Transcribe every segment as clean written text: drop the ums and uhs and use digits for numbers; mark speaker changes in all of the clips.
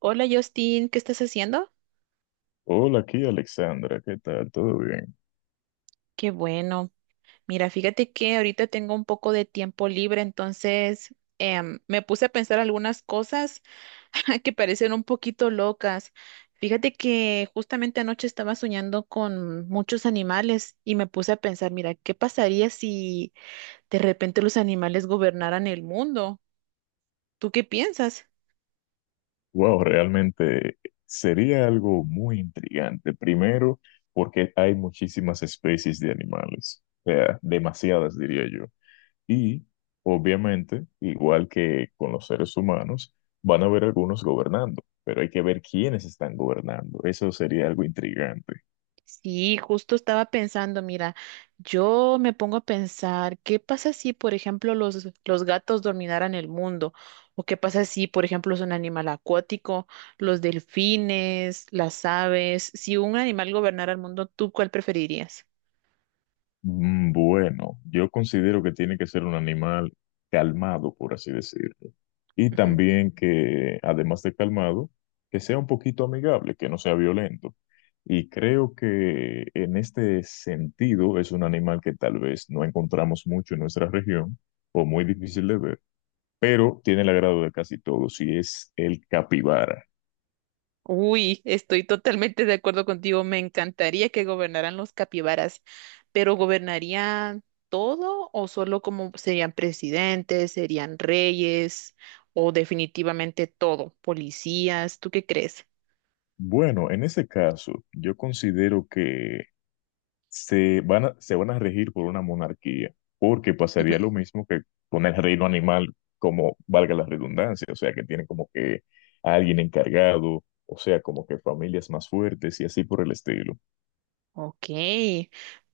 Speaker 1: Hola Justin, ¿qué estás haciendo?
Speaker 2: Hola, aquí Alexandra, ¿qué tal? ¿Todo bien?
Speaker 1: Qué bueno. Mira, fíjate que ahorita tengo un poco de tiempo libre, entonces me puse a pensar algunas cosas que parecen un poquito locas. Fíjate que justamente anoche estaba soñando con muchos animales y me puse a pensar, mira, ¿qué pasaría si de repente los animales gobernaran el mundo? ¿Tú qué piensas?
Speaker 2: Wow, realmente sería algo muy intrigante. Primero, porque hay muchísimas especies de animales, o sea, demasiadas diría yo. Y, obviamente, igual que con los seres humanos, van a haber algunos gobernando, pero hay que ver quiénes están gobernando. Eso sería algo intrigante.
Speaker 1: Sí, justo estaba pensando, mira, yo me pongo a pensar, ¿qué pasa si, por ejemplo, los gatos dominaran el mundo? ¿O qué pasa si, por ejemplo, es un animal acuático, los delfines, las aves? Si un animal gobernara el mundo, ¿tú cuál preferirías?
Speaker 2: Bueno, yo considero que tiene que ser un animal calmado, por así decirlo. Y también que, además de calmado, que sea un poquito amigable, que no sea violento. Y creo que en este sentido es un animal que tal vez no encontramos mucho en nuestra región o muy difícil de ver, pero tiene el agrado de casi todos y es el capibara.
Speaker 1: Uy, estoy totalmente de acuerdo contigo. Me encantaría que gobernaran los capibaras, pero ¿gobernarían todo o solo como serían presidentes, serían reyes o definitivamente todo, policías? ¿Tú qué crees?
Speaker 2: Bueno, en ese caso, yo considero que se van a regir por una monarquía, porque pasaría lo mismo que con el reino animal, como valga la redundancia, o sea, que tienen como que a alguien encargado, o sea, como que familias más fuertes y así por el estilo.
Speaker 1: Ok,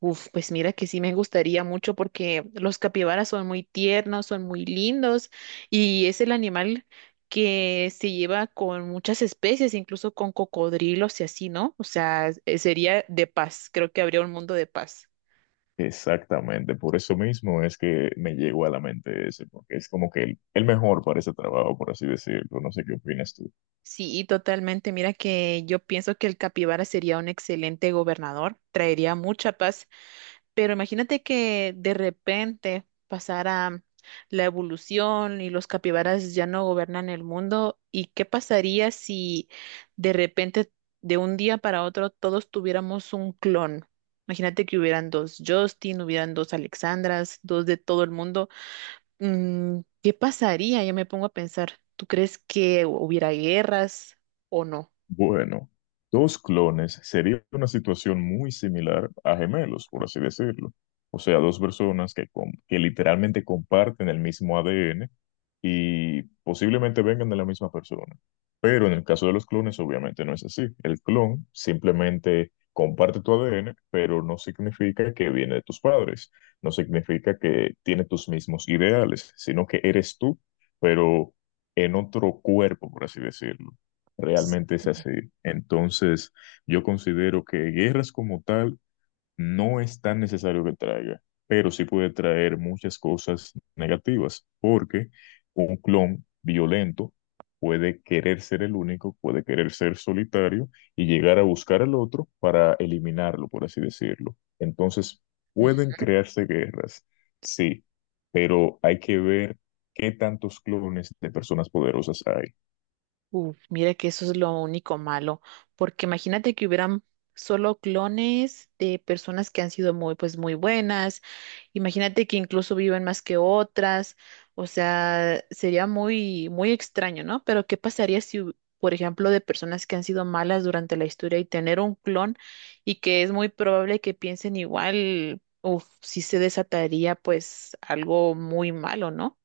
Speaker 1: uf, pues mira que sí me gustaría mucho porque los capibaras son muy tiernos, son muy lindos y es el animal que se lleva con muchas especies, incluso con cocodrilos y así, ¿no? O sea, sería de paz, creo que habría un mundo de paz.
Speaker 2: Exactamente, por eso mismo es que me llegó a la mente ese, porque es como que el mejor para ese trabajo, por así decirlo. No sé qué opinas tú.
Speaker 1: Sí, totalmente. Mira que yo pienso que el capibara sería un excelente gobernador, traería mucha paz. Pero imagínate que de repente pasara la evolución y los capibaras ya no gobernan el mundo. ¿Y qué pasaría si de repente, de un día para otro, todos tuviéramos un clon? Imagínate que hubieran dos Justin, hubieran dos Alexandras, dos de todo el mundo. Mm, ¿qué pasaría? Yo me pongo a pensar, ¿tú crees que hubiera guerras o no?
Speaker 2: Bueno, dos clones sería una situación muy similar a gemelos, por así decirlo. O sea, dos personas que, que literalmente comparten el mismo ADN y posiblemente vengan de la misma persona. Pero en el caso de los clones, obviamente no es así. El clon simplemente comparte tu ADN, pero no significa que viene de tus padres, no significa que tiene tus mismos ideales, sino que eres tú, pero en otro cuerpo, por así decirlo. Realmente es así. Entonces, yo considero que guerras como tal no es tan necesario que traiga, pero sí puede traer muchas cosas negativas, porque un clon violento puede querer ser el único, puede querer ser solitario y llegar a buscar al otro para eliminarlo, por así decirlo. Entonces, pueden crearse guerras, sí, pero hay que ver qué tantos clones de personas poderosas hay.
Speaker 1: Uf, mira que eso es lo único malo, porque imagínate que hubieran solo clones de personas que han sido muy, pues, muy buenas. Imagínate que incluso viven más que otras. O sea, sería muy, muy extraño, ¿no? Pero ¿qué pasaría si, por ejemplo, de personas que han sido malas durante la historia y tener un clon y que es muy probable que piensen igual, uf, sí se desataría, pues, algo muy malo, ¿no?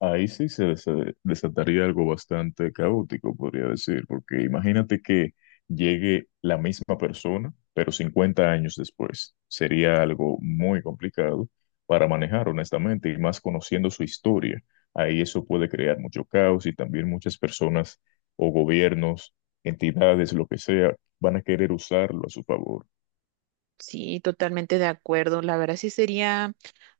Speaker 2: Ahí sí desataría algo bastante caótico, podría decir, porque imagínate que llegue la misma persona, pero 50 años después. Sería algo muy complicado para manejar, honestamente, y más conociendo su historia. Ahí eso puede crear mucho caos y también muchas personas o gobiernos, entidades, lo que sea, van a querer usarlo a su favor.
Speaker 1: Sí, totalmente de acuerdo. La verdad sí sería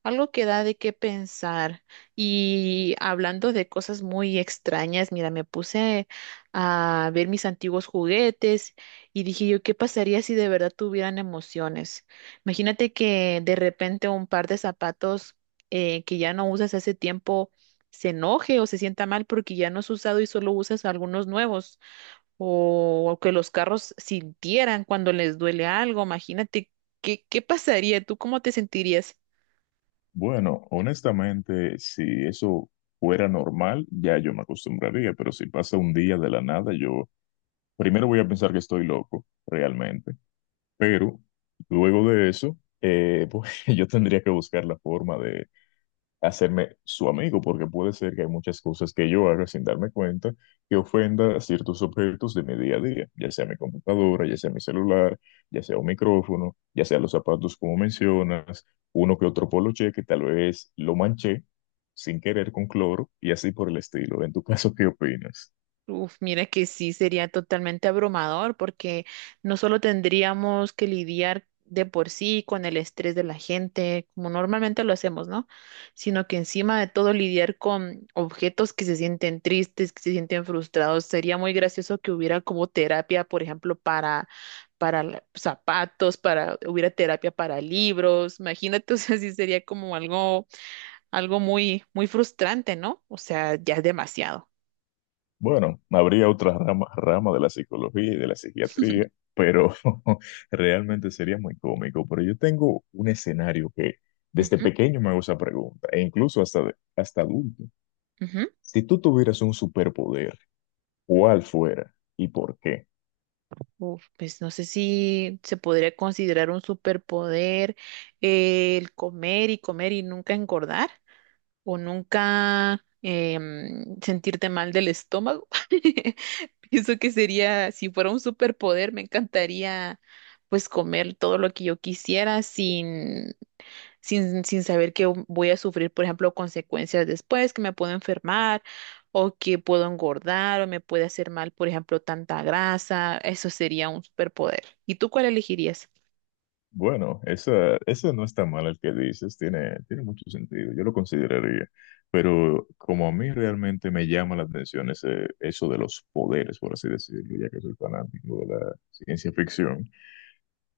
Speaker 1: algo que da de qué pensar. Y hablando de cosas muy extrañas, mira, me puse a ver mis antiguos juguetes y dije yo, ¿qué pasaría si de verdad tuvieran emociones? Imagínate que de repente un par de zapatos que ya no usas hace tiempo se enoje o se sienta mal porque ya no has usado y solo usas algunos nuevos o que los carros sintieran cuando les duele algo. Imagínate, ¿qué pasaría? ¿Tú cómo te sentirías?
Speaker 2: Bueno, honestamente, si eso fuera normal, ya yo me acostumbraría, pero si pasa un día de la nada, yo primero voy a pensar que estoy loco, realmente, pero luego de eso, pues yo tendría que buscar la forma hacerme su amigo, porque puede ser que hay muchas cosas que yo haga sin darme cuenta que ofenda a ciertos objetos de mi día a día, ya sea mi computadora, ya sea mi celular, ya sea un micrófono, ya sea los zapatos como mencionas, uno que otro poloche que tal vez lo manché sin querer con cloro y así por el estilo. En tu caso, ¿qué opinas?
Speaker 1: Uf, mira que sí sería totalmente abrumador porque no solo tendríamos que lidiar de por sí con el estrés de la gente, como normalmente lo hacemos, ¿no? Sino que encima de todo lidiar con objetos que se sienten tristes, que se sienten frustrados. Sería muy gracioso que hubiera como terapia, por ejemplo, para la- zapatos, para, hubiera terapia para libros. Imagínate, o sea, sí sería como algo, algo muy, muy frustrante, ¿no? O sea, ya es demasiado.
Speaker 2: Bueno, habría rama de la psicología y de la psiquiatría, pero realmente sería muy cómico. Pero yo tengo un escenario que desde
Speaker 1: Ujú,
Speaker 2: pequeño me hago esa pregunta, e incluso hasta, hasta adulto.
Speaker 1: ujú.
Speaker 2: Si tú tuvieras un superpoder, ¿cuál fuera y por qué?
Speaker 1: Uf, pues no sé si se podría considerar un superpoder, el comer y comer y nunca engordar o nunca sentirte mal del estómago. Pienso que sería, si fuera un superpoder, me encantaría pues comer todo lo que yo quisiera sin sin saber que voy a sufrir, por ejemplo, consecuencias después, que me puedo enfermar o que puedo engordar o me puede hacer mal, por ejemplo, tanta grasa. Eso sería un superpoder. ¿Y tú cuál elegirías?
Speaker 2: Bueno, ese no está mal el que dices, tiene mucho sentido, yo lo consideraría. Pero como a mí realmente me llama la atención eso de los poderes, por así decirlo, ya que soy fanático de la ciencia ficción.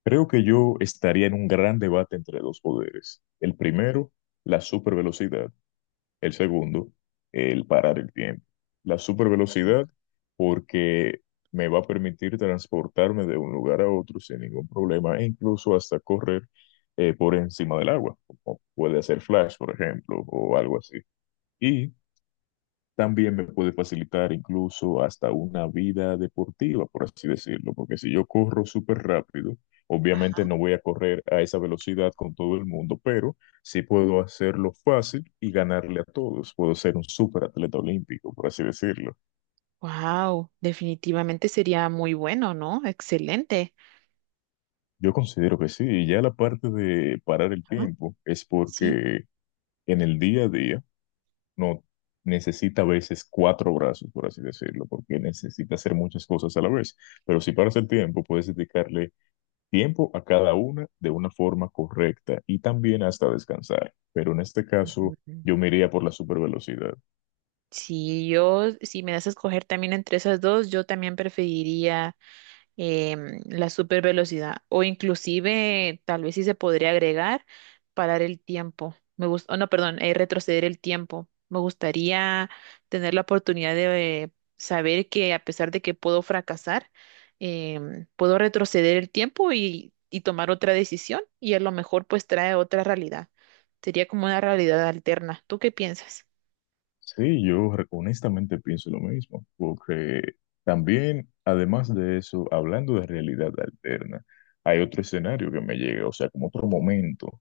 Speaker 2: Creo que yo estaría en un gran debate entre dos poderes. El primero, la supervelocidad. El segundo, el parar el tiempo. La supervelocidad porque me va a permitir transportarme de un lugar a otro sin ningún problema e incluso hasta correr por encima del agua, como puede hacer Flash, por ejemplo, o algo así. Y también me puede facilitar incluso hasta una vida deportiva, por así decirlo, porque si yo corro súper rápido, obviamente no voy a correr a esa velocidad con todo el mundo, pero sí puedo hacerlo fácil y ganarle a todos. Puedo ser un súper atleta olímpico, por así decirlo.
Speaker 1: Wow, definitivamente sería muy bueno, ¿no? Excelente.
Speaker 2: Yo considero que sí, y ya la parte de parar el
Speaker 1: Ajá,
Speaker 2: tiempo es
Speaker 1: sí.
Speaker 2: porque en el día a día no necesita a veces cuatro brazos, por así decirlo, porque necesita hacer muchas cosas a la vez. Pero si paras el tiempo, puedes dedicarle tiempo a cada una de una forma correcta y también hasta descansar. Pero en este caso,
Speaker 1: Mm,
Speaker 2: yo me iría por la supervelocidad.
Speaker 1: si yo, si me das a escoger también entre esas dos, yo también preferiría la super velocidad o inclusive tal vez sí se podría agregar parar el tiempo. Me gusta, no, perdón, retroceder el tiempo. Me gustaría tener la oportunidad de saber que a pesar de que puedo fracasar, puedo retroceder el tiempo y tomar otra decisión y a lo mejor pues trae otra realidad. Sería como una realidad alterna. ¿Tú qué piensas?
Speaker 2: Sí, yo honestamente pienso lo mismo, porque también, además de eso, hablando de realidad alterna, hay otro escenario que me llega, o sea, como otro momento,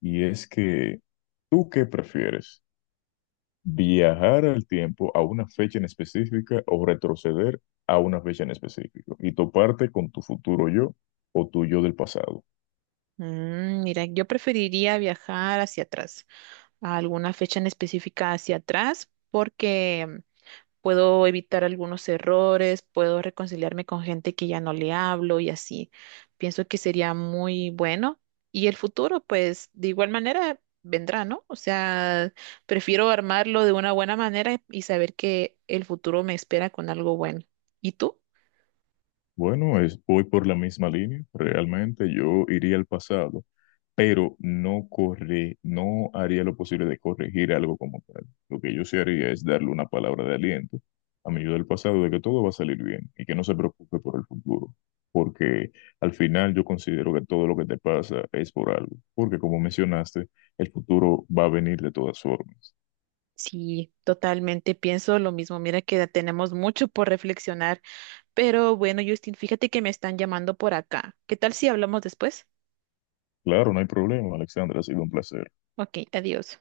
Speaker 2: y es que, ¿tú qué prefieres? ¿Viajar al tiempo a una fecha en específica o retroceder a una fecha en específico y toparte con tu futuro yo o tu yo del pasado?
Speaker 1: Mm, mira, yo preferiría viajar hacia atrás, a alguna fecha en específica hacia atrás, porque mm, puedo evitar algunos errores, puedo reconciliarme con gente que ya no le hablo y así. Pienso que sería muy bueno. Y el futuro, pues, de igual manera vendrá, ¿no? O sea, prefiero armarlo de una buena manera y saber que el futuro me espera con algo bueno. ¿Y tú?
Speaker 2: Bueno, voy por la misma línea. Realmente yo iría al pasado, pero no haría lo posible de corregir algo como tal. Lo que yo sí haría es darle una palabra de aliento a mi yo del pasado de que todo va a salir bien y que no se preocupe por el futuro, porque al final yo considero que todo lo que te pasa es por algo, porque como mencionaste, el futuro va a venir de todas formas.
Speaker 1: Sí, totalmente pienso lo mismo. Mira que tenemos mucho por reflexionar. Pero bueno, Justin, fíjate que me están llamando por acá. ¿Qué tal si hablamos después?
Speaker 2: Claro, no hay problema, Alexandra, ha sido un placer.
Speaker 1: Ok, adiós.